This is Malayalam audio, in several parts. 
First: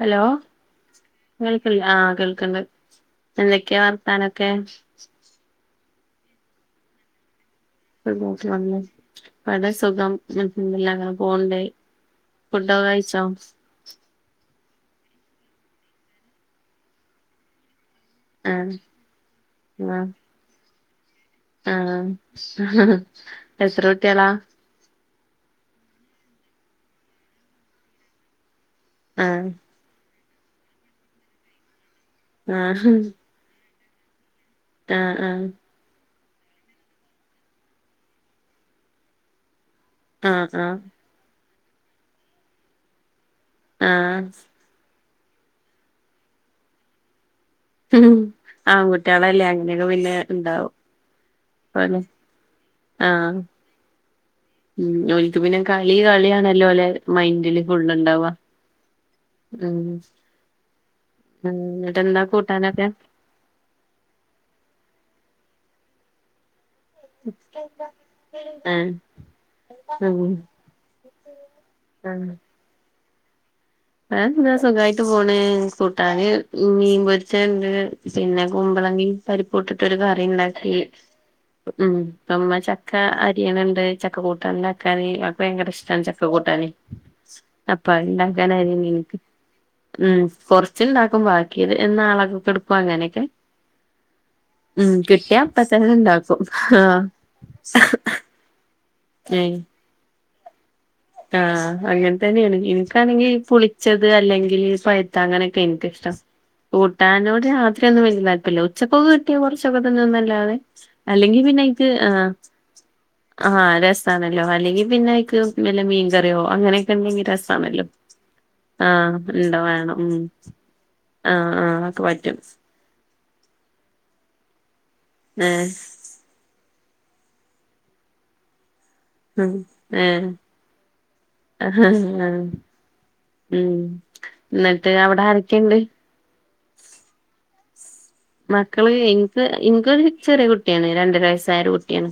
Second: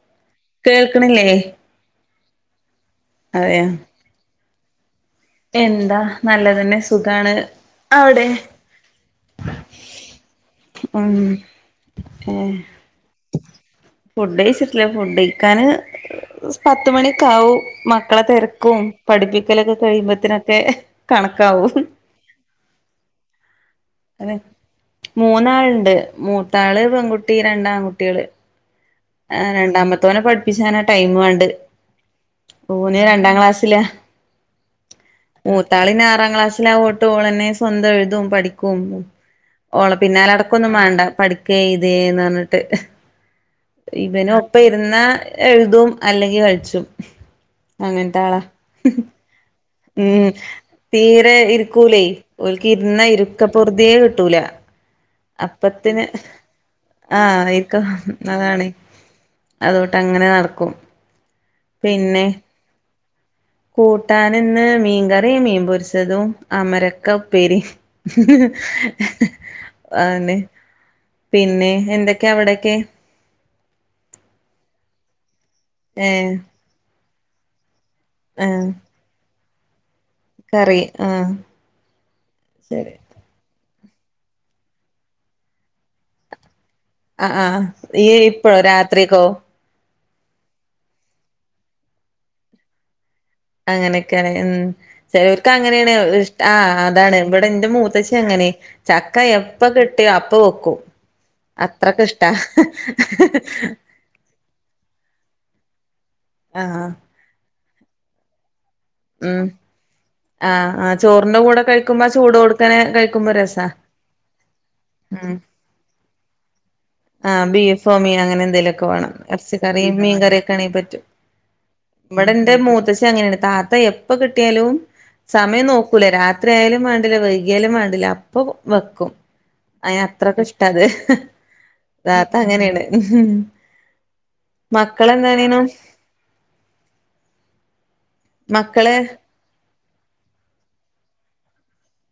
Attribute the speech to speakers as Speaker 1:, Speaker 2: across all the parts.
Speaker 1: ഹലോ
Speaker 2: കേൾക്കണില്ലേ
Speaker 1: കേൾക്ക്ല്ലെ ആഹ് കേൾക്ക്ണ്ട്
Speaker 2: അതെയ
Speaker 1: എന്തൊക്കെയാ വർത്താനൊക്കെ
Speaker 2: എന്താ നല്ലതന്നെ സുഖാണ്
Speaker 1: ഒര്
Speaker 2: അവിടെ
Speaker 1: ബോട്ട്ൽ വന്ന് ബടെ സുഖം അൽഹംദുലില്ല
Speaker 2: ഉം
Speaker 1: അങ്ങനെ പോൺണ്ട്
Speaker 2: ഏ
Speaker 1: ഫുഡെക്കെ കഴിച്ചോ
Speaker 2: ഫുഡ് കഴിച്ചിട്ടില്ല ഫുഡ് കഴിക്കാന് പത്തുമണിക്കാവും മക്കളെ തെരക്കും
Speaker 1: ആഹ്
Speaker 2: പഠിപ്പിക്കലൊക്കെ കഴിയുമ്പത്തിനൊക്കെ കണക്കാവും
Speaker 1: ആ എത്ര കുട്ട്യാളാ
Speaker 2: അതെ മൂന്നാള്ണ്ട് മൂത്താള് പെൺകുട്ടി രണ്ടാണ്കുട്ട്യാള് ആ
Speaker 1: ആഹ്
Speaker 2: രണ്ടാമത്തേനെ പഠിപ്പിച്ചാന ടൈമ് വാണ്ട്
Speaker 1: ആഹ്
Speaker 2: ഓന് രണ്ടാ ക്ലാസ്സില
Speaker 1: ആഹ് ആഹ്
Speaker 2: ത്താൾ ആറാം ക്ലാസ്സില അഓണ്ട് ഓളെന്നെ സ്വന്തം എഴുതും പഠിക്കും ഓളെ
Speaker 1: ആഹ്
Speaker 2: പിന്നാലടക്കൊന്നും
Speaker 1: ആഹ്
Speaker 2: മാണ്ട പഠിക്ക് എഴ്തെന്ന് പറഞ്ഞ്ട്ട്
Speaker 1: ആഹ്
Speaker 2: ഇവന് ഒപ്പം പ്പ ഇരുന്നാ എഴ്തും അല്ലെങ്കിൽ കൾച്ചും. അങ്ങനത്താളാ
Speaker 1: ആൺകുട്ട്യാളല്ലേ അങ്ങനെയൊക്കെ പിന്നെ
Speaker 2: ഉം
Speaker 1: ഇണ്ടാവും
Speaker 2: തീരെ
Speaker 1: ഓലെ
Speaker 2: ഇര്ക്കൂലേയ് ഓൽക്ക് ഇര്ന്ന
Speaker 1: ആഹ്
Speaker 2: ഇര്ക്ക പറുതിയേ കിട്ടൂല.
Speaker 1: ഉം ഒല്ക്ക്‌ പിന്നെ കളി
Speaker 2: അപ്പത്തിന്
Speaker 1: കളിയാണല്ലോ അല്ലെ
Speaker 2: ആഹ്
Speaker 1: മൈന്ഡില് ഫുള്ള്ണ്ടവാ.
Speaker 2: അതൊട്ട് അങ്ങനെ നടക്കും.
Speaker 1: ഉം ന്നട്ട്ന്താ കൂട്ടാനൊക്കെ?
Speaker 2: കൂട്ടാന് ന്ന് മീൻകറിം മീൻ പൊരിച്ചതും അമര ക്കപ്പേരിം
Speaker 1: ഏഹ് ഉം
Speaker 2: പിന്നെ
Speaker 1: ആഹ്
Speaker 2: എന്തൊക്കെയാ അവ്ടൊക്കെ?
Speaker 1: വേറെന്താ സുഖായിട്ട് പോണ്
Speaker 2: ഏ
Speaker 1: കൂട്ടാന് മീൻ പൊരിച്ചണ്ട്. പിന്നെ
Speaker 2: ആ
Speaker 1: കുമ്പളങ്ങി പരിപ്പുട്ട്ട്ടൊരു കറിം ഇന്നക്ക്
Speaker 2: കറി ആ
Speaker 1: ഉം ഉമ്മ ചക്ക
Speaker 2: ശരി
Speaker 1: അര്ഞ് അരിയ്ണ് ണ്ട് ചക്കക്കൂട്ടന് ണ്ടാക്കാന് അവക്ക് ഭയങ്കര ഇഷ്ട്ടാണ് ചക്ക കൂട്ടാന്.
Speaker 2: ആഹ് ആഹ് യ്യ്
Speaker 1: ആണായ്ന്നങ്കി ന്ക്ക് ഉം കൊറച്ച്ണ്ടാക്കും ബാക്കിയത് നാളൊക്കൊക്കെ എട്ക്കും അങ്ങനെക്കെ.
Speaker 2: അങ്ങനെഒക്കെ ആണ് ഉം. ചെലർക്ക്
Speaker 1: അപ്പ തന്നെ
Speaker 2: അങ്ങനെആണ് ഇഷ്ട്ട
Speaker 1: ഇണ്ടാക്കും
Speaker 2: ആഹ് അതാണ് ഇബ്ടെ ന്റെ മൂത്തച്ചി അങ്ങനെ ചക്ക
Speaker 1: ഏഹ്
Speaker 2: എപ്പ കിട്ടിയോ അപ്പ വെക്കും.
Speaker 1: ആഹ്
Speaker 2: അത്രക്ക്
Speaker 1: അങ്ങനെ
Speaker 2: ഇഷ്ടാ
Speaker 1: തന്നെണ് ഇനിക്കാണെങ്കി പുളിച്ചത് അല്ലെങ്കില് പഴ്ത്തത് അങ്ങനൊക്കെ എനിക്ക്‌ഷ്ട്ടം.
Speaker 2: ആ
Speaker 1: കൂട്ടാനോട് രാത്രിയൊന്നും വല്യ താൽപര്യല്ല ഉച്ചക്കൊക്കെ കിട്ടിയാ
Speaker 2: ഉം
Speaker 1: കൊറച്ചൊക്കെ തിന്നുംന്നല്ലാതെ
Speaker 2: ആഹ് ആഹ് ചോറിന്റെ കൂടെ
Speaker 1: അല്ലെങ്കിപിന്നെ ഇത്
Speaker 2: കഴിക്കുമ്പോ ആ
Speaker 1: ആഹ്
Speaker 2: ചൂട് കൊടുക്കനെ കഴിക്കുമ്പോ രസാ
Speaker 1: ആഹ് രെസ് ആണല്ലോ അല്ലെങ്കി പിന്നെ
Speaker 2: ഉം
Speaker 1: അയ്ക്ക്‌ മീൻകറിയോ അങ്ങനെ
Speaker 2: ആഹ് ബീഫോ മീനോ അങ്ങനെ എന്തെലുഒക്കെ വാണം
Speaker 1: ആഹ് ഇണ്ടോ
Speaker 2: എറച്ചിക്കറി
Speaker 1: വേണം
Speaker 2: മീൻ
Speaker 1: ഉം
Speaker 2: കറിയൊക്കെ ആണെ പറ്റും.
Speaker 1: ആഹ് ആഹ് ഒക്കെ പറ്റും
Speaker 2: ഇബ്ടെന്റെ മൂത്തച്ചി അങ്ങനെയാണ് താത്ത എപ്പ കിട്ടിയാലും സമയം
Speaker 1: ഏഹ്
Speaker 2: നോക്ക നോക്കൂല രാത്രിയാലും വാണ്ടില്ല വൈകിയാലും വാണ്ടില്ല അപ്പൊ വെക്കും.
Speaker 1: ഉം
Speaker 2: അയ്ന്
Speaker 1: ഏഹ്
Speaker 2: അത്രക്ക് ഇഷ്ട്ടാത്.
Speaker 1: ആഹ് ആഹ് ഉം ന്നിട്ട് അവ്ടെ
Speaker 2: മക്കളെന്താ ചെയ്യണു
Speaker 1: ആരൊക്കെണ്ട്? മക്കള് ഇൻക്ക് ഇൻക്കൊരു ചെറിയ കുട്ടിയാണ് രണ്ടര വയസ്സായ ഒര് കുട്ടിയാണ്.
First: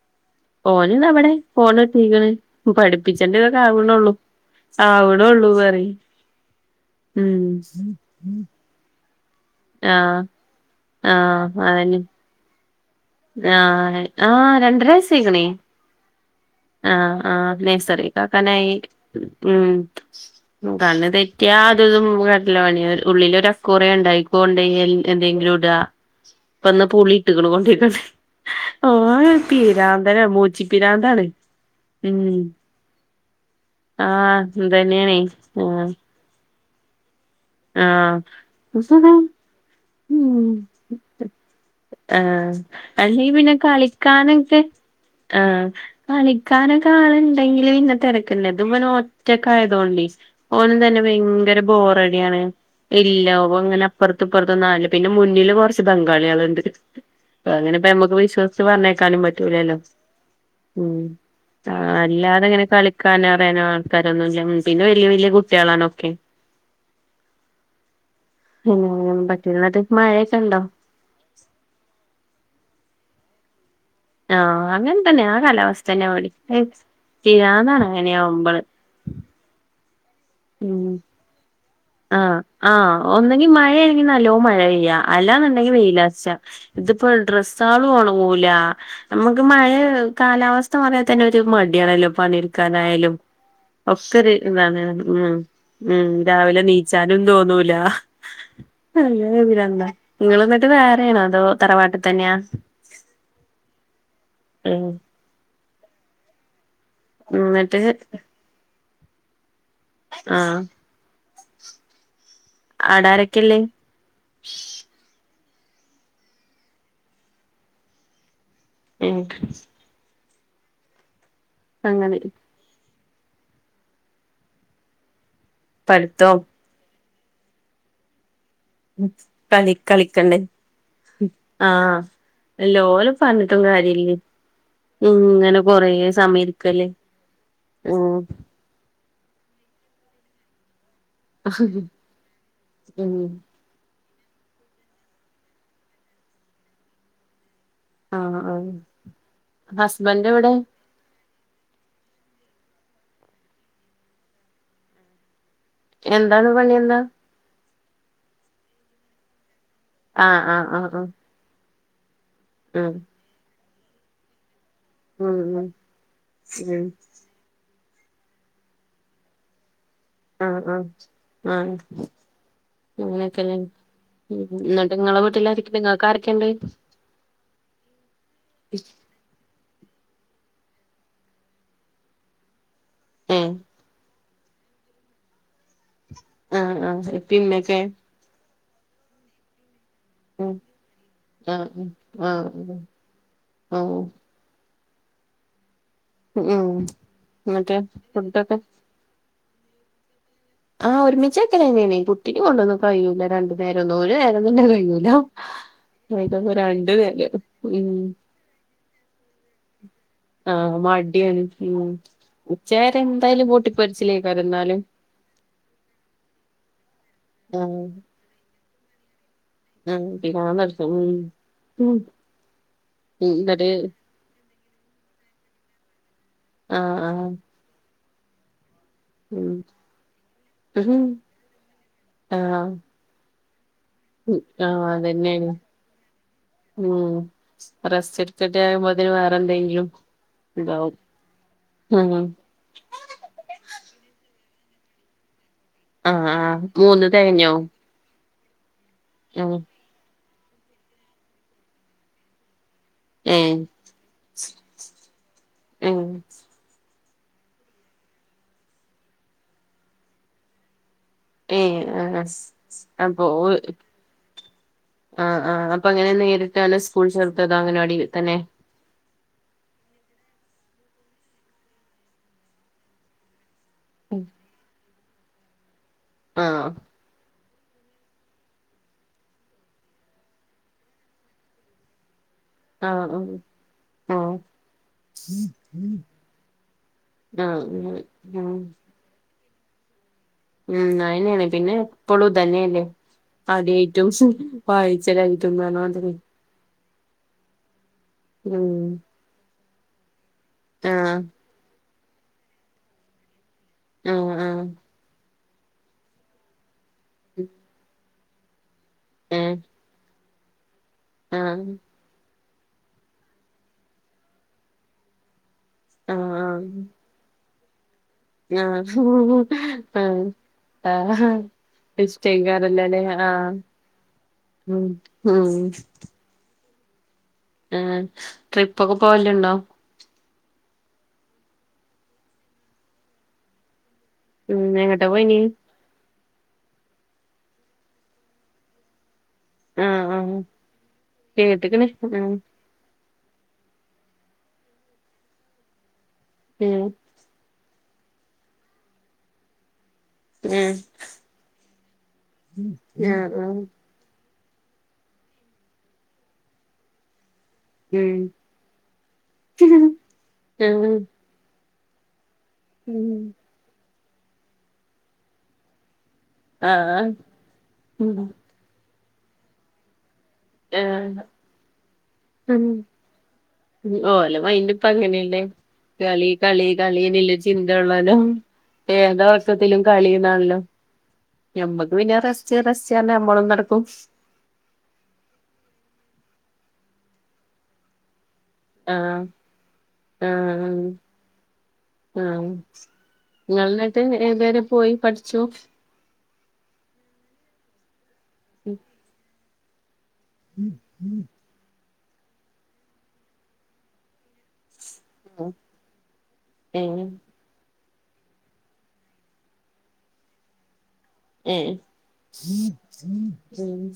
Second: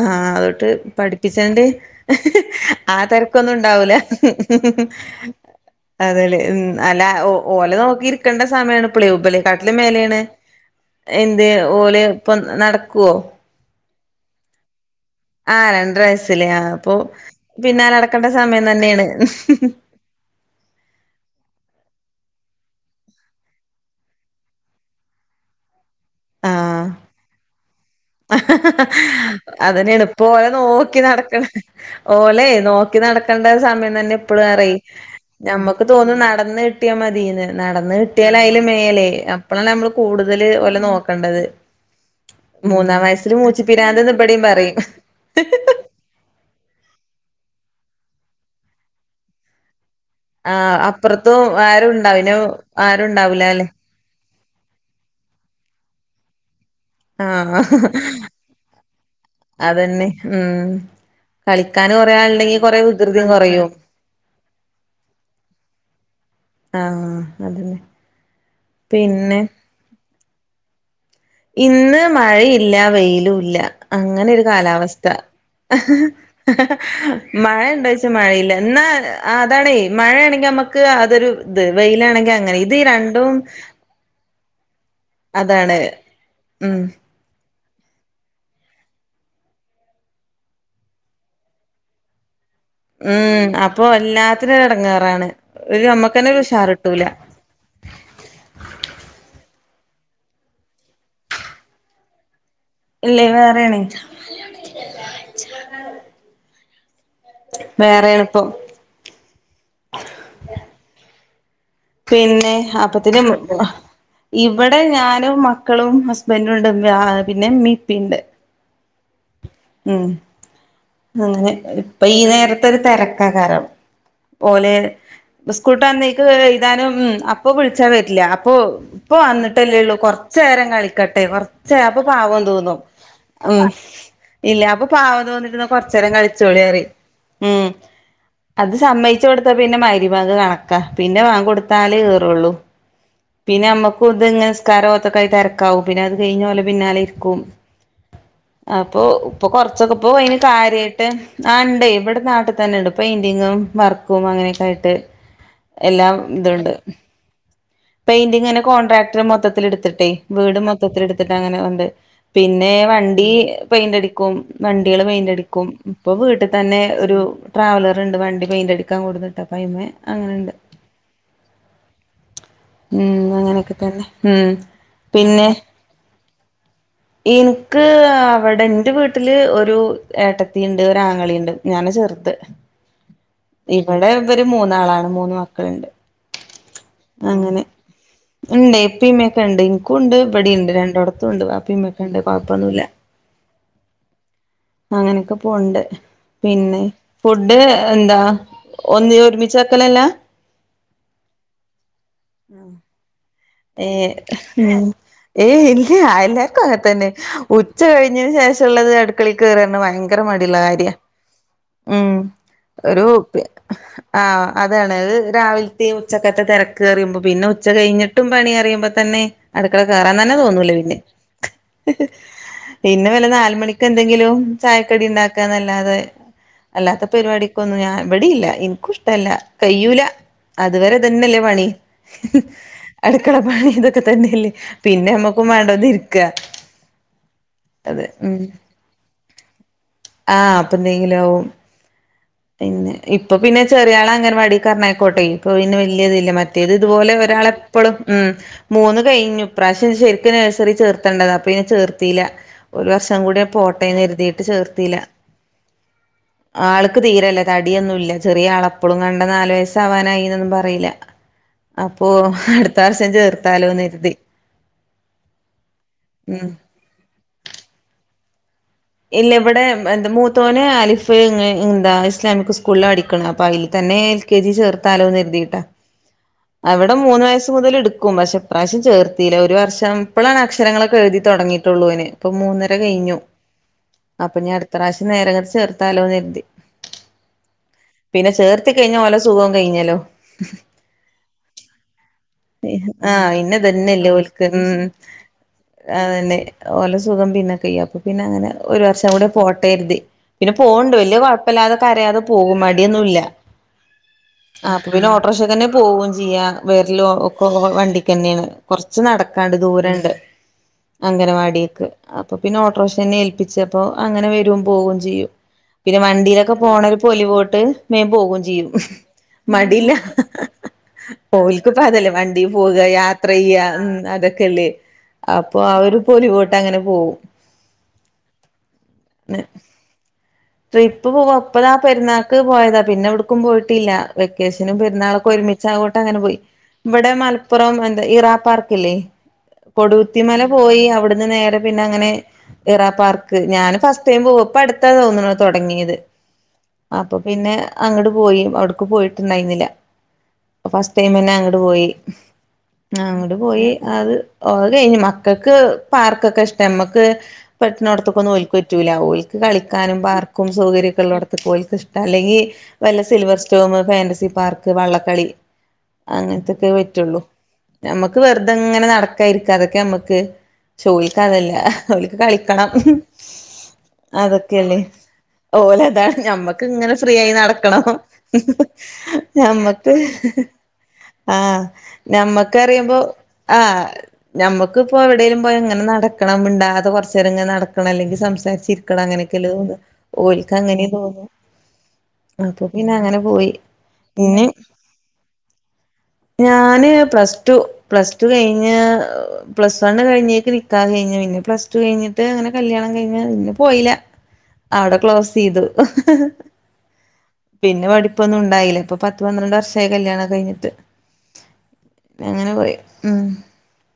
Speaker 2: ആഹ് അതൊട്ട്
Speaker 1: ഓന് ഇതാ ഇവിടെ
Speaker 2: പഠിപ്പിച്ചണ്ട്
Speaker 1: ഫോണ് കിട്ടീക്ക്ണ്
Speaker 2: ആ
Speaker 1: പഠിപ്പിച്ചേണ്ട
Speaker 2: തെരക്കൊന്നും
Speaker 1: ഇതൊക്കെ
Speaker 2: ണ്ടാവൂല.
Speaker 1: ആവണള്ളൂ
Speaker 2: ഉം ഉം ഉം
Speaker 1: ആവണള്ളൂ പറയും
Speaker 2: അതെലെ അല്ല
Speaker 1: ഉം
Speaker 2: ഓലെ നോക്കിരിക്കണ്ട സമയാണ് പ്പളെ ഉബല കാട്ടിലും മേലെണ്
Speaker 1: ആഹ്
Speaker 2: എന്ത്
Speaker 1: ആഹ് അതന്നെ
Speaker 2: ഓല് പ്പ നടക്കുവോ?
Speaker 1: ആഹ് ആ രണ്ടരവയസ്സ് ത്തിക്ക്ണെ
Speaker 2: ആഹ് രണ്ടര വയസ്സില് അപ്പൊ
Speaker 1: ആഹ് ആഹ്
Speaker 2: പിന്നാലെ നടക്കണ്ട സമയം
Speaker 1: നേഴ്സറികാക്കനായി
Speaker 2: തന്നെയാണ്
Speaker 1: ഉം. ഉം കണ്ണ് തെറ്റിയ അതതും കാട്ടാല പണി ഉള്ളില് ഒര് ആക്ക്വേറിയംണ്ട് അയ്ക്ക് കൊണ്ടോയി എന്തെങ്കിലും ഇട പ്പ ന്ന് പൂളി ഇട്ട്ക്ക്ണ് കൊണ്ടേയ്ക്കാണ്ട്.
Speaker 2: അതന്നെണ് പ്പോ ഓലെ
Speaker 1: മൂച്ചി
Speaker 2: നോക്കി
Speaker 1: പിരാന്താണ്
Speaker 2: നടക്കണം
Speaker 1: ഉം
Speaker 2: ഓലെ നോക്കി നടക്കണ്ട സമയം തന്നെ
Speaker 1: ആഹ്
Speaker 2: ഇപ്പള് റയ്
Speaker 1: ഇതന്നെയാണേ
Speaker 2: ഞമ്മക്ക്
Speaker 1: ആഹ്
Speaker 2: തോന്നും നടന്ന് കിട്ടിയ കിട്ടിയാ മതീന്ന് നടന്ന്
Speaker 1: ആഹ്
Speaker 2: കിട്ടിയാൽ അയ്ല് മേലെ അപ്പളാണ് ഞമ്മള്
Speaker 1: ഉം
Speaker 2: കൂടുതല് ഒലെ നോക്കണ്ടത്.
Speaker 1: ആഹ്
Speaker 2: മൂന്നാം
Speaker 1: അല്ലങ്കി
Speaker 2: വയസ്സില്
Speaker 1: പിന്നെ
Speaker 2: മൂച്ചിപ്പിരാന്ത്ന്ന് ഇബടേം
Speaker 1: കളിക്കാനൊക്കെ
Speaker 2: പറയും
Speaker 1: ആഹ് കളിക്കാനൊക്കെ ആള്ണ്ടെങ്കില് പിന്നെ തെരക്ക്ല്ല ഇത് ഇബന് ഒറ്റക്കായതുകൊണ്ടേ
Speaker 2: ആഹ്
Speaker 1: ഓനും തന്നെ
Speaker 2: അപ്പുറത്തും
Speaker 1: ഭയങ്കര
Speaker 2: ആരുണ്ടാ പിന്നെ
Speaker 1: ബോറടിയാണ് ഇല്ല
Speaker 2: ആരുണ്ടാവൂലാല്ലേ
Speaker 1: ഒങ്ങനെ അപ്പറത്ത് ഇപ്പറത്തും ഒന്നും ആലില്ല പിന്നെ മുന്നില് കൊറച്ച് ബംഗാളികള്ണ്ട്. അപ്പ
Speaker 2: ആഹ്
Speaker 1: അങ്ങനെപ്പ ഞമ്മക്ക് വിശ്വസിച്ച് പറഞ്ഞയ്ക്കാനും പറ്റൂലല്ലോ ഉം.
Speaker 2: കളിക്കാന്
Speaker 1: ആഹ്
Speaker 2: കൊറേ ആളുണ്ടെങ്കി
Speaker 1: അല്ലാതെങ്ങനെ
Speaker 2: കൊറേ വികൃതിയും
Speaker 1: കളിക്കാന അറിയാനോ
Speaker 2: കൊറയും
Speaker 1: ആൾക്കാരൊന്നുംല്ല പിന്നെ വല്യ വല്യ കുട്ടികളാണൊക്കെ
Speaker 2: ആഹ് അദന്നെ
Speaker 1: പിന്നെ പറ്റ് [unintelligible] മഴയൊക്കെ ഉണ്ടോ
Speaker 2: ഇന്ന് മഴയില്ല വെയിലും ഇല്ല അങ്ങനെ ഒരു
Speaker 1: ആഹ് അങ്ങനെ
Speaker 2: കാലാവസ്ഥ
Speaker 1: തന്നെ ആ കാലാവസ്ഥന്നെ ഇവടിം
Speaker 2: [unintelligible] മഴ
Speaker 1: പിരാന്താണ്
Speaker 2: ഉണ്ട വെച്ചാ മഴയില്ല
Speaker 1: അങ്ങനെയാവുമ്പള്
Speaker 2: എന്നാ ആഹ് അതാാണ് മഴയാണെങ്കിൽ നമുക്ക്
Speaker 1: ഉം
Speaker 2: അതൊരു ഇത് വെൽ
Speaker 1: ആഹ് ആഹ് ഒന്നെങ്കി മായെണെങ്കിൽ നല്ലോ മഴ പെയ്യ അല്ലാന്നുണ്ടെങ്കിൽ
Speaker 2: അതാണ്
Speaker 1: വെയിലാ
Speaker 2: ഉം
Speaker 1: ഇതിപ്പോ ഡ്ര പോണങ്ങുല നമുക്ക് മഴ കാലാവസ്ഥ പറയാ തന്നെ ഒരു മടിയണല്ലോ പി ക്കായാലും
Speaker 2: ഉം അപ്പൊ
Speaker 1: ഒക്കെ
Speaker 2: എല്ലാത്തിനും
Speaker 1: ഇതാണ്
Speaker 2: എടങ്ങേറാണ്
Speaker 1: ഉം
Speaker 2: ഒരു
Speaker 1: ഉം
Speaker 2: നമ്മക്കന്നെ ഒരു
Speaker 1: രാവിലെ
Speaker 2: ഉഷാർ കിട്ടൂല
Speaker 1: നീച്ചാലും തോന്നൂല വിവര എന്താ നിങ്ങന്നിട്ട് വേറെണോ അതോ തറവാട്ടിൽ തന്നെയാ
Speaker 2: ഇല്ലേ വേറെണ
Speaker 1: ഉം ന്നിട്ട്
Speaker 2: വേറെയാണ ഇപ്പം
Speaker 1: ആഹ്
Speaker 2: പിന്നെ അപ്പത്തിന്ന്
Speaker 1: ആടാരൊക്കെള്ളേ
Speaker 2: ഇവിടെ ഞാനും മക്കളും ഹസ്ബൻറും ഉണ്ട് പിന്നെ ഉമിപ്പിുണ്ട്
Speaker 1: [unintelligible]
Speaker 2: ഉം അങ്ങനെ ഇപ്പൊ
Speaker 1: അങ്ങനെ
Speaker 2: ഈ നേരത്തെ ഒരു തിരക്കാ കാരണം ഓല് ബസ്കൂട്ടാന്നേക്ക്
Speaker 1: പഠിത്തോം
Speaker 2: ഇതാനും ഉം അപ്പോ വിളിച്ചാ പരില്ല അപ്പൊ ഇപ്പ
Speaker 1: കളി
Speaker 2: വന്നിട്ടല്ലേള്ളൂ
Speaker 1: കളിക്കണ്ടേ
Speaker 2: കൊറച്ച് നേരം കളിക്കട്ടെ കൊറച്ച്
Speaker 1: ആഹ്
Speaker 2: അപ്പ പാവം തോന്നും
Speaker 1: എല്ലോലും പറഞ്ഞിട്ടും
Speaker 2: ഉം
Speaker 1: കാര്യല്ലേ
Speaker 2: ഇല്ല അപ്പൊ പാവം
Speaker 1: ഇങ്ങനെ
Speaker 2: തോന്നിട്ടുന്ന
Speaker 1: കൊറേ
Speaker 2: കൊറച്ച നേരം കളിച്ചുപൊളിറി
Speaker 1: സമയിരിക്കല്ലേ
Speaker 2: ഉം
Speaker 1: ഉം
Speaker 2: അത് സമ്മയിച്ചു കൊടുത്താ പിന്നെ മയിരി ഭാഗ കണക്കാ പിന്നെ മാങ്ങ കൊടുത്താൽേ കേയറുള്ളൂ
Speaker 1: ഉം
Speaker 2: പിന്നെ നമ്മുക്ക് ഇത് ഇങ്ങനെ സ്കാരോത്തക്കയി തിരക്കാവും പിന്നെ അത് കഴിഞ്ഞ പോലെ പിന്നാലെ ഇരിക്കും
Speaker 1: ആഹ് ആഹ്
Speaker 2: അപ്പൊ ഇപ്പൊ കൊറച്ചൊക്കെ ഇപ്പൊ
Speaker 1: ഹസ്ബൻഡ്
Speaker 2: അയിന്
Speaker 1: എവിടെ
Speaker 2: കാര്യമായിായിട്ട് ആഹ് ഉണ്ട് ഇവിടെ നാട്ടിൽ തന്നെ ഉണ്ട് പെയിന്റിങ്ങും വർക്കും അങ്ങനെയൊക്കെ ആയിട്ട് എല്ലാം
Speaker 1: എന്താണ്
Speaker 2: ഇതുണ്ട്
Speaker 1: പണി എന്താ
Speaker 2: പെയിന്റിങ്ങെ കോൺട്രാക്ടർ മൊത്തത്തില എടുത്തിട്ടേ
Speaker 1: ആഹ്
Speaker 2: വീട്
Speaker 1: ആഹ് ആഹ്
Speaker 2: മൊത്തിൽ
Speaker 1: ആഹ്
Speaker 2: എടുത്തിട്ട് അങ്ങനെണ്ട് പിന്നെ
Speaker 1: ഉം
Speaker 2: വണ്ടി പെയിന്റ അടിക്കും വണ്ടികള്
Speaker 1: ഉം ഉം
Speaker 2: പെയിന്റെടക്കും ഇപ്പൊ വീട്ടിൽ തന്നെ
Speaker 1: ഉം
Speaker 2: ഒരു ട്രാവലർുണ്ട് വണ്ടി പെയിന്റടുക്കാൻ കൊടുട്ടാണ്പ്പം ഇമ്മേ
Speaker 1: ആഹ് ആഹ് ആഹ്
Speaker 2: ഉം
Speaker 1: അങ്ങനെയൊക്കെല്ലേ
Speaker 2: അങ്ങനെയൊക്കെ തന്നെ ഉം
Speaker 1: ഉംഎന്നിട്ട് നിങ്ങളെ വീട്ടില ആരിക്കും നിങ്ങൾക്ക ആരൊക്കെയുണ്ട്
Speaker 2: എനിക്ക് അവിടെ എൻ്റെ വീട്ടില് ഒരു ഏട്ടത്തിണ്ട് ഒരാങ്ങളിണ്ട് ഞാന് ചെർത്ത്
Speaker 1: ഏഹ്
Speaker 2: ഇവിടെ ഇവര് മൂന്നാളാണ് മൂന്ന് മക്കളുണ്ട്
Speaker 1: ആഹ് ആഹ് പിന്നൊക്കെ
Speaker 2: ഉണ്ട് എപ്പമ്മയ ഒക്കെ ഉണ്ട് ഇനിക്കുംണ്ട് ഇവിടെ
Speaker 1: ആഹ്
Speaker 2: ഉണ്ട് രണ്ടടത്തും ഉണ്ട് അപ്പമ്മ ഒക്കെ ഉണ്ട് കൊഴപ്പൊന്നുമില്ല
Speaker 1: ഓ
Speaker 2: അങ്ങനൊക്കെ പോണ്ട്
Speaker 1: ഉം
Speaker 2: പിന്നെ ഫുഡ്
Speaker 1: എന്നിട്ട്
Speaker 2: എന്താ
Speaker 1: ഫുഡൊക്കെ
Speaker 2: ഒന്ന് ഒരുമിച്ചാക്കലല്ലേ
Speaker 1: ആഹ് ഒരുമിച്ചൊക്കെ വേ കുട്ടി കൊണ്ടൊന്നും കഴയുല്ല രണ്ടും
Speaker 2: ഏഹ് ഏയ് ഇല്ല
Speaker 1: ഇതൊക്കെ
Speaker 2: അലക്ക അങ്ങ
Speaker 1: രണ്ട്
Speaker 2: തന്നെ
Speaker 1: നേരം
Speaker 2: ഉച്ച
Speaker 1: ഉം
Speaker 2: കഴിഞ്ഞന് ശേഷം തുള്ളത് അടുക്കള കേയറ ഭയങ്കര മടുല്ല
Speaker 1: ആഹ്
Speaker 2: കാര്യ
Speaker 1: മടിയാണ്
Speaker 2: ഉം
Speaker 1: ഉച്ച വരെ
Speaker 2: ഒരു
Speaker 1: എന്തായാലും പൊട്ടിപ്പൊരിച്ചിലേക്കാരം
Speaker 2: ആഹ്
Speaker 1: എന്നാലും
Speaker 2: അതാണ്ത് രാവിലത്തെ ഉച്ചക്കത്തെ തിര അറിയുമ്പോ പിന്നെ ഉച്ച
Speaker 1: ആഹ്
Speaker 2: കഴിഞ്ഞിട്ടും പണി അറുമ്പോ തന്നെ അടുക്കള
Speaker 1: ആഹ്
Speaker 2: കേറാൻ തന്നെ
Speaker 1: പിരാന്ത്
Speaker 2: തോന്നൂലേ
Speaker 1: എടുക്കും
Speaker 2: പിന്നെ
Speaker 1: ഉം
Speaker 2: പിന്ന വില
Speaker 1: ഉം
Speaker 2: നാല
Speaker 1: എന്നിട്ട്
Speaker 2: മണിക്ക് എന്തെങ്കിലും ചായക്കടി ഉണ്ടാക്കാ എന്നല്ലാതെ
Speaker 1: ആഹ്
Speaker 2: അല്ലാത്ത
Speaker 1: ആഹ്
Speaker 2: പരിപാടക്ക ഒന്നും ഞാൻ വവിടിയില്ല എനിക്കും ഇഷ്ട ല്ല
Speaker 1: ഉം
Speaker 2: കയ്യൂല അതുവരെ
Speaker 1: ഉം
Speaker 2: തന്നെയല്ലേ പണി
Speaker 1: ആഹ്
Speaker 2: അടുക്കള പണി ഇതൊ
Speaker 1: ഉം
Speaker 2: തന്നെയല്ലേ
Speaker 1: ആഹ്
Speaker 2: പിന്നെ നമ്മക്കും
Speaker 1: അതന്നെയാണ്
Speaker 2: വേണ്ടതി ഇരിക്ക
Speaker 1: ഉം
Speaker 2: അതെ
Speaker 1: റസ്റ്റ് എടുക്കട്ടെ ആകുമ്പോ അതിന് വേറെ എന്തെങ്കിലും
Speaker 2: ആഹ അപ്പൊ
Speaker 1: ഇതാവും
Speaker 2: എന്തെങ്കിലും ആവും
Speaker 1: ഉം
Speaker 2: പിന്നെ ഇപ്പൊ പിന്നെ ചെറിയള അങ്ങനെവാടി പറഞ്ഞയക്ക്നോട്ടെ ഇപ്പൊ പിന്നെ
Speaker 1: ആഹ്
Speaker 2: വലിയതില്ല
Speaker 1: ആഹ്
Speaker 2: മറ്റേത്
Speaker 1: മൂന്ന്
Speaker 2: ഇതുപോലെ
Speaker 1: തികഞ്ഞോ
Speaker 2: ഒരാളെ എപ്പളും ഉ മൂന്ന്
Speaker 1: ഉം
Speaker 2: കഴിഞ്ഞുപ്രവിശ്യം ശരിക്കും നഴ്സറി ചേർത്തണ്ട അപ്പൊപിന്നെ ചേർത്തില്ല ഒരു വർഷ [unintelligible] കൂടെ
Speaker 1: ഏഹ്
Speaker 2: പോട്ടയന്ന് കരുതിയിട്ട് ചേർത്തില്ല
Speaker 1: ഉം
Speaker 2: ആൾക്ക് തീരല്ല തടിയൊന്നുംല്ല ചെറിയാളപ്പളും കണ്ട നാല് വയസാവാനായി എന്നൊന്നും പറയില്ല
Speaker 1: ഏഹ്
Speaker 2: അപ്പോ
Speaker 1: ആഹ്
Speaker 2: വർഷം
Speaker 1: അപ്പൊ
Speaker 2: ചേർത്താലോന്ന് കരുതി
Speaker 1: ആ ആ അപ്പൊ അങ്ങനെ നേരിട്ട ല്ല സ്കൂൾ ചേർത്തതോ അങ്ങനാവാടി തന്നെ
Speaker 2: ഇല്ല ഇവിടെ എന്താ മൂത്തോനെ അലിഫ് എന്താ ഇസ്ലാമിക് സ്കൂളിൽ പാടിക്കണ പല തന്നെ എൽ കെ ജി ചേർത്താലോന്ന് കരുതിട്ടാ
Speaker 1: ആഹ്
Speaker 2: അവിടെ ഇവിടെ മൂന്ന് വയസ്സ മുതൽ എടുക്കും പക്ഷെ ഇപ്രാവശ്യം ചേർത്തില്ല ഒരു വർഷം ഇപ്പോഴാണ് അക്ഷരങ്ങളൊക്കെ എഴുതി തുടങ്ങയിട്ടുള്ളുന് ഇപ്പ മൂന്ന
Speaker 1: ആഹ് ആഹ
Speaker 2: അപ്പൊ ഞാൻ അടുത്ത പ്രാവശ്യം നേരങ്ങട്ടെ ചേർത്താലോന്ന് കരുതി
Speaker 1: ആഹ ഉ
Speaker 2: പിന്നെ
Speaker 1: ഉം
Speaker 2: ചേർത്തി കഴിഞ്ഞ ഓലെ സുഖം കഴിഞ്ഞല്ലോ
Speaker 1: ഉം അയിനെയാണ് പിന്നെ എപ്പളും തന്നെയല്ലേ
Speaker 2: ആഹ് പിന്നെ ഇതന്നെല്ലേ
Speaker 1: അതെറ്റവും
Speaker 2: ഓൽക്ക്
Speaker 1: വായിച്ചലായിട്ടുന്ന്പറഞ്ഞണ്ട്
Speaker 2: ഓല സുഖം പിന്നെക്കെയ ചെയ്യ അപ്പൊ പിന്നെ അങ്ങനെ
Speaker 1: ഉം
Speaker 2: ഒരു വർഷം കൂടെ പോട്ട കരുതി പിന്നെ പോകണ്ട് വലിയ
Speaker 1: ആഹ്
Speaker 2: കോയ അപ്പല്ലാതെ കരയാതെ പോകും മടിന്നുല്ല്യ
Speaker 1: ആഹ് ആഹ്
Speaker 2: ആ പിന്നെ ഓട്ടോറീക്ഷ തന്നെ പോവയും ചെയ്യാ വേറെ വണ്ടിക്ക് തന്നെയാണ് കുറച്ച്
Speaker 1: ഏഹ്
Speaker 2: നടക്കാണ്ട് ദൂരുണ്ട്
Speaker 1: ആഹ്
Speaker 2: അംഗനവാടിക്ക് അപ്പൊ പിന്നെ ഓട്ടോറിക്ഷ തന്നെ പ്പിച്ചപ്പോ അങ്ങനെ വര പോവയും ചെയ്യും പിന്നെ വണ്ടിയിലൊക്കെ
Speaker 1: ആഹ്
Speaker 2: പോണ ഒരു പൊലി പോട്ട് വേഗം പോകും ചെയ്യും
Speaker 1: ആഹ്
Speaker 2: മടില്ല
Speaker 1: ആഹ് ആഹ്
Speaker 2: ഓലക്ക് പ അതല്ലേ വണ്ടിൽ പോവ
Speaker 1: ഇഷ്ടായിക്കാരല്ലല്ലേ
Speaker 2: യാത്ര
Speaker 1: ആഹ്
Speaker 2: ചെയ്യ അതോക്കെല്ലേ
Speaker 1: ഉം ഉം
Speaker 2: അപ്പൊ അ പൊലി വോട്ട് അങ്ങനെ പോകവും
Speaker 1: ആഹ് ട്രിപ്പ ഒക്കെ പോവലണ്ടോ
Speaker 2: ട്രിപ് ഇപ്പ് ഇപ്പതാ പെരുന്നാൾക്ക് പോയതാ പിന്നെ എവിടക്കും പോയിട്ടില്ല
Speaker 1: ഉം
Speaker 2: വെക്കേഷനും
Speaker 1: എങ്ങട്ടാ
Speaker 2: പെരുന്നാളൊക്കെ
Speaker 1: പോയിനി
Speaker 2: ഒരുമിച്ചങ്ങോട്ടെ അങ്ങനെ പോയി ഇവിടെ മലപ്പുറം എന്താ ഇറാ പാർക്ക്ല്ലേ
Speaker 1: ആഹ് ആഹ്
Speaker 2: കൊടുത്തിമല പോയി അവിടുന്ന് നേരെ പിന്നെ
Speaker 1: കേട്ട്ക്ക്ണ്
Speaker 2: അങ്ങനെ
Speaker 1: ഉം
Speaker 2: ഇറാ പാർക്ക് ഞാാന ഫസ്റ്റ് ടൈം പോവ ഇപ്പ അടുത്താ തോണ് തുടങ്ങിയത്
Speaker 1: ഉം
Speaker 2: അപ്പൊ പിന്നെ അങ്ങട്ട് പോയി അവ്ടുക്ക് പോയിട്ടുണ്ടായിരുന്നില്ല
Speaker 1: ഉം
Speaker 2: ടൈമിന അങ്ങട്ട് പോയി അങ്ങോട്ട് പോയി അത് കഴിഞ് മക്കൾക്ക് പാർക്കൊക്കെ ഇഷ്ടം നമ്മക്ക് പെട്ടണോടത്തൊക്കൊന്നും ഓലക്ക് പറ്റില്ല അവർക്കക്ക് കളിക്കാനും പാർക്കും
Speaker 1: ആഹ് ആഹ് ഉം ആഹ് ഉം ആഹ്
Speaker 2: സൗകര്യൊക്ക് ഇഷ്ട അല്ലെങ്കിൽ വല്ല സിൽവ ചോ ഫാറസി പാർക്ക് വള്ളക്കളി അങ്ങനത്തൊക്കെ പറ്റുള്ളൂ
Speaker 1: ഉം
Speaker 2: നമ്മുക്ക് വെറുതെ തങ്ങനെ നടക്കായിരിക്ക അതൊക്കെ നമുക്ക് ഓല്ക്ക്
Speaker 1: ആഹ്
Speaker 2: അതല്ല ഒലക്ക് കളിക്കണം
Speaker 1: ഉ ഓല മയിന്റ് ഇപ്പ അങ്ങനെയല്ലേ
Speaker 2: ഓല് അതാണ്
Speaker 1: കളി
Speaker 2: ഞമ്മക്ക്
Speaker 1: കളി
Speaker 2: ഇങ്ങനെ ഫ്രീ
Speaker 1: കളിന്നില്ല
Speaker 2: ആയി
Speaker 1: ചിന്ത
Speaker 2: നടക്കണം
Speaker 1: ഉള്ളോലോ ഏത് ഒറക്കത്തിലും
Speaker 2: ഞമ്മക്ക്
Speaker 1: കളിന്നാണല്ലോ
Speaker 2: ആഹ്
Speaker 1: ഞമ്മക്ക് പിന്നെ റസ്റ്റ് റസ്റ്റ്
Speaker 2: ഞമ്മക്കറിയുമ്പോ
Speaker 1: പറഞ്ഞ് നമ്മളും നടക്കും
Speaker 2: ആഹ് നമ്മക്കിപ്പോ എവിടെേലും പോയ ഇങ്ങനെ നടക്കണം മിണ്ടാതെ കൊറച്ചരേം നടക്കണം അല്ലങ്കിൽ സംസാരിച് ഇരിക്കണേ
Speaker 1: ആഹ്
Speaker 2: അങ്ങനൊക്കെല്ല തോന്ന ഓൽക്ക് അങ്ങനെ തോന്നൂ
Speaker 1: ആഹ ഇങ്ങളിന്നിട്ട്
Speaker 2: പിന്നെ
Speaker 1: ഏതുവരെ പോയി പഠിച്ചു
Speaker 2: ഞാന് പ്ലസ് ടു പ്ലസ് ടു കയിഞ്ഞ് പ്ലസ് വണ് കയിഞ്ഞ് നിക്കാഹ് കയിഞ്ഞ് പിന്നെ പ്ലസ് ടു കയിഞ്ഞിട്ട് അങ്ങന കല്യാണം കഴിഞ് പിന്നെ പോയില്ല അവടെ ക്ലോസെയ്തു
Speaker 1: ഏഹ്
Speaker 2: പിന്ന പഠിപ്പൊന്നുണ്ടായില്ല ഇപ്പ പത്ത് പന്ത്രണ്ട് വർഷായി കല്യാണൊക്കെ കയിഞ്ഞിട്ട്
Speaker 1: ഏ ഉം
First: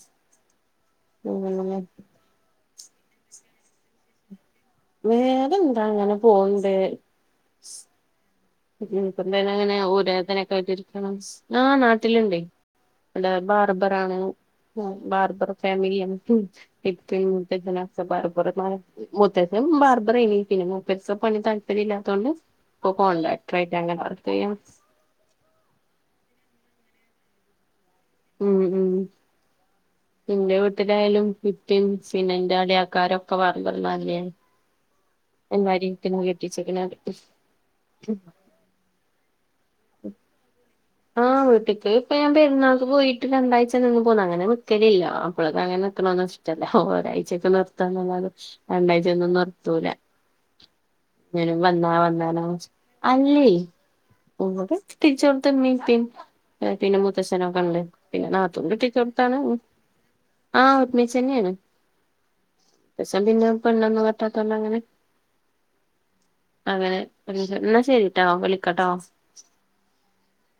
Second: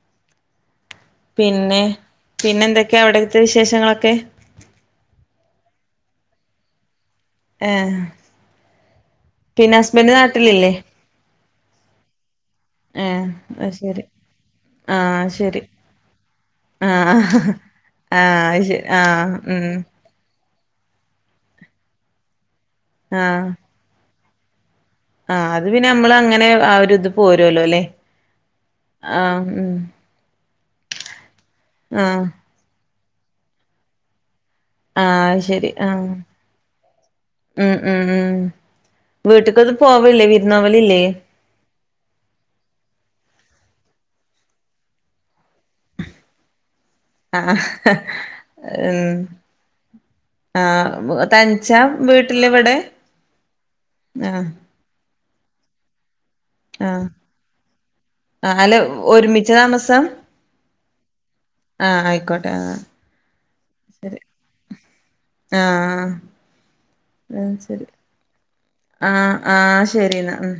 Speaker 1: അങ്ങനെ ല്ലെ
Speaker 2: പിന്നെന്തൊക്കെയാ അവിടത്തെ വിശേഷങ്ങളൊക്കെ
Speaker 1: വേറെ എന്താ ഇങ്ങനെ പോണ്ട്
Speaker 2: ഏഹ്
Speaker 1: ഇപ്പൊ തന്നെ ഇങ്ങനെ
Speaker 2: പിന്നെ
Speaker 1: ഊര
Speaker 2: ഹസ്ബൻഡ്
Speaker 1: വേദന ഒക്കെ ആയിട്ട്
Speaker 2: നാട്ടിലില്ലേ
Speaker 1: ഇരിക്കണ് ആ നാട്ടിലിണ്ടേ
Speaker 2: ഏഹ്
Speaker 1: അവര്
Speaker 2: അത് ശരി
Speaker 1: ബാർബറാണ് ആ
Speaker 2: ആഹ്
Speaker 1: ബാർബർ
Speaker 2: ശരി
Speaker 1: ഫാമിലിയാണ്
Speaker 2: ആഹ്
Speaker 1: ഇപ്പേം മൂത്തച്ഛനും ഒക്കെ
Speaker 2: ആഹ് അത്
Speaker 1: ബാർബർമാരാ
Speaker 2: ശരി ആഹ്
Speaker 1: മൂത്തച്ഛൻ
Speaker 2: ഉം
Speaker 1: ബാർ ബറേനി പിന്നെ മുപ്പരിസ പണി താല്പര്യ ഇല്ലാത്തോണ്ട് ഇപ്പൊ കോൺട്രാക്ടർ ആയിട്ട് അങ്ങനെ വർക്കെയ്യ
Speaker 2: ആ അത് പിന്നെ നമ്മൾ അങ്ങനെ ആ ഒരു ഇത് പോരൊലോലേ
Speaker 1: ഉം ഉം ഇന്റെ വീട്ടിലായാലും ഉപ്പേം
Speaker 2: ആഹ്
Speaker 1: പിന്നെ ഇന്റെ അളിയാക്കാരും ഒക്കെ ബാർബർമാര് ലേ
Speaker 2: ആ ശരി ആ
Speaker 1: കെട്ടിച്ച്ക്ക്ണത്
Speaker 2: ഉം ഉം ഉം വീട്ട്ക്ക് ഒന്നും പോവല്ലേ വിരുന്ന് പോവലില്ലേ
Speaker 1: ആ വീട്ട്ക്ക് ഇപ്പൊ ഞാൻ പെരുന്നാൾക്ക് പോയിട്ട് രണ്ടായ്ച നിന്ന് പോന്ന് അങ്ങനെ നിക്കലില്ല മാപ്പളക്ക് അങ്ങനെ നിക്കണന്നും ഇഷ് ഒരായ്ചൊക്കെ
Speaker 2: ആഹ്
Speaker 1: നിർത്താന്നല്ലാതെ
Speaker 2: ഉം
Speaker 1: രണ്ടായ്ച്ച ഒന്നും നിർത്തൂല
Speaker 2: ആഹ്
Speaker 1: വരും
Speaker 2: തനിച്ചാ
Speaker 1: വന്നാ
Speaker 2: വീട്ടില്
Speaker 1: വന്ന്
Speaker 2: ഇവിടെ
Speaker 1: അല്ലേ
Speaker 2: ആഹ്
Speaker 1: കെട്ടിചോട്ത്ത് ഉമ്മേം ഉപ്പേം പിന്നെ
Speaker 2: ആഹ്
Speaker 1: മുത്തച്ഛനൊക്കണ്ട് പിന്നെ
Speaker 2: ആഹ്
Speaker 1: നാത്തൂൻ
Speaker 2: അല്ല
Speaker 1: കെട്ടിച്ചോട്ത്താണ്
Speaker 2: ഒരുമിച്ച താമസം
Speaker 1: ആ ഒരുമിച്ചന്നേണ്
Speaker 2: ആഹ് ആയിക്കോട്ടെ ആഹ്
Speaker 1: മൂത്തച്ഛൻ പിന്നെ പെണ്ണൊന്നും കെട്ടാത്തോണ്ട് അങ്ങനെ
Speaker 2: ആഹ്
Speaker 1: അങ്ങനെ ഇന്നാ ശെരീട്ടോ വിളിക്കാട്ടോ
Speaker 2: ആ ശരിന്നാ ഉം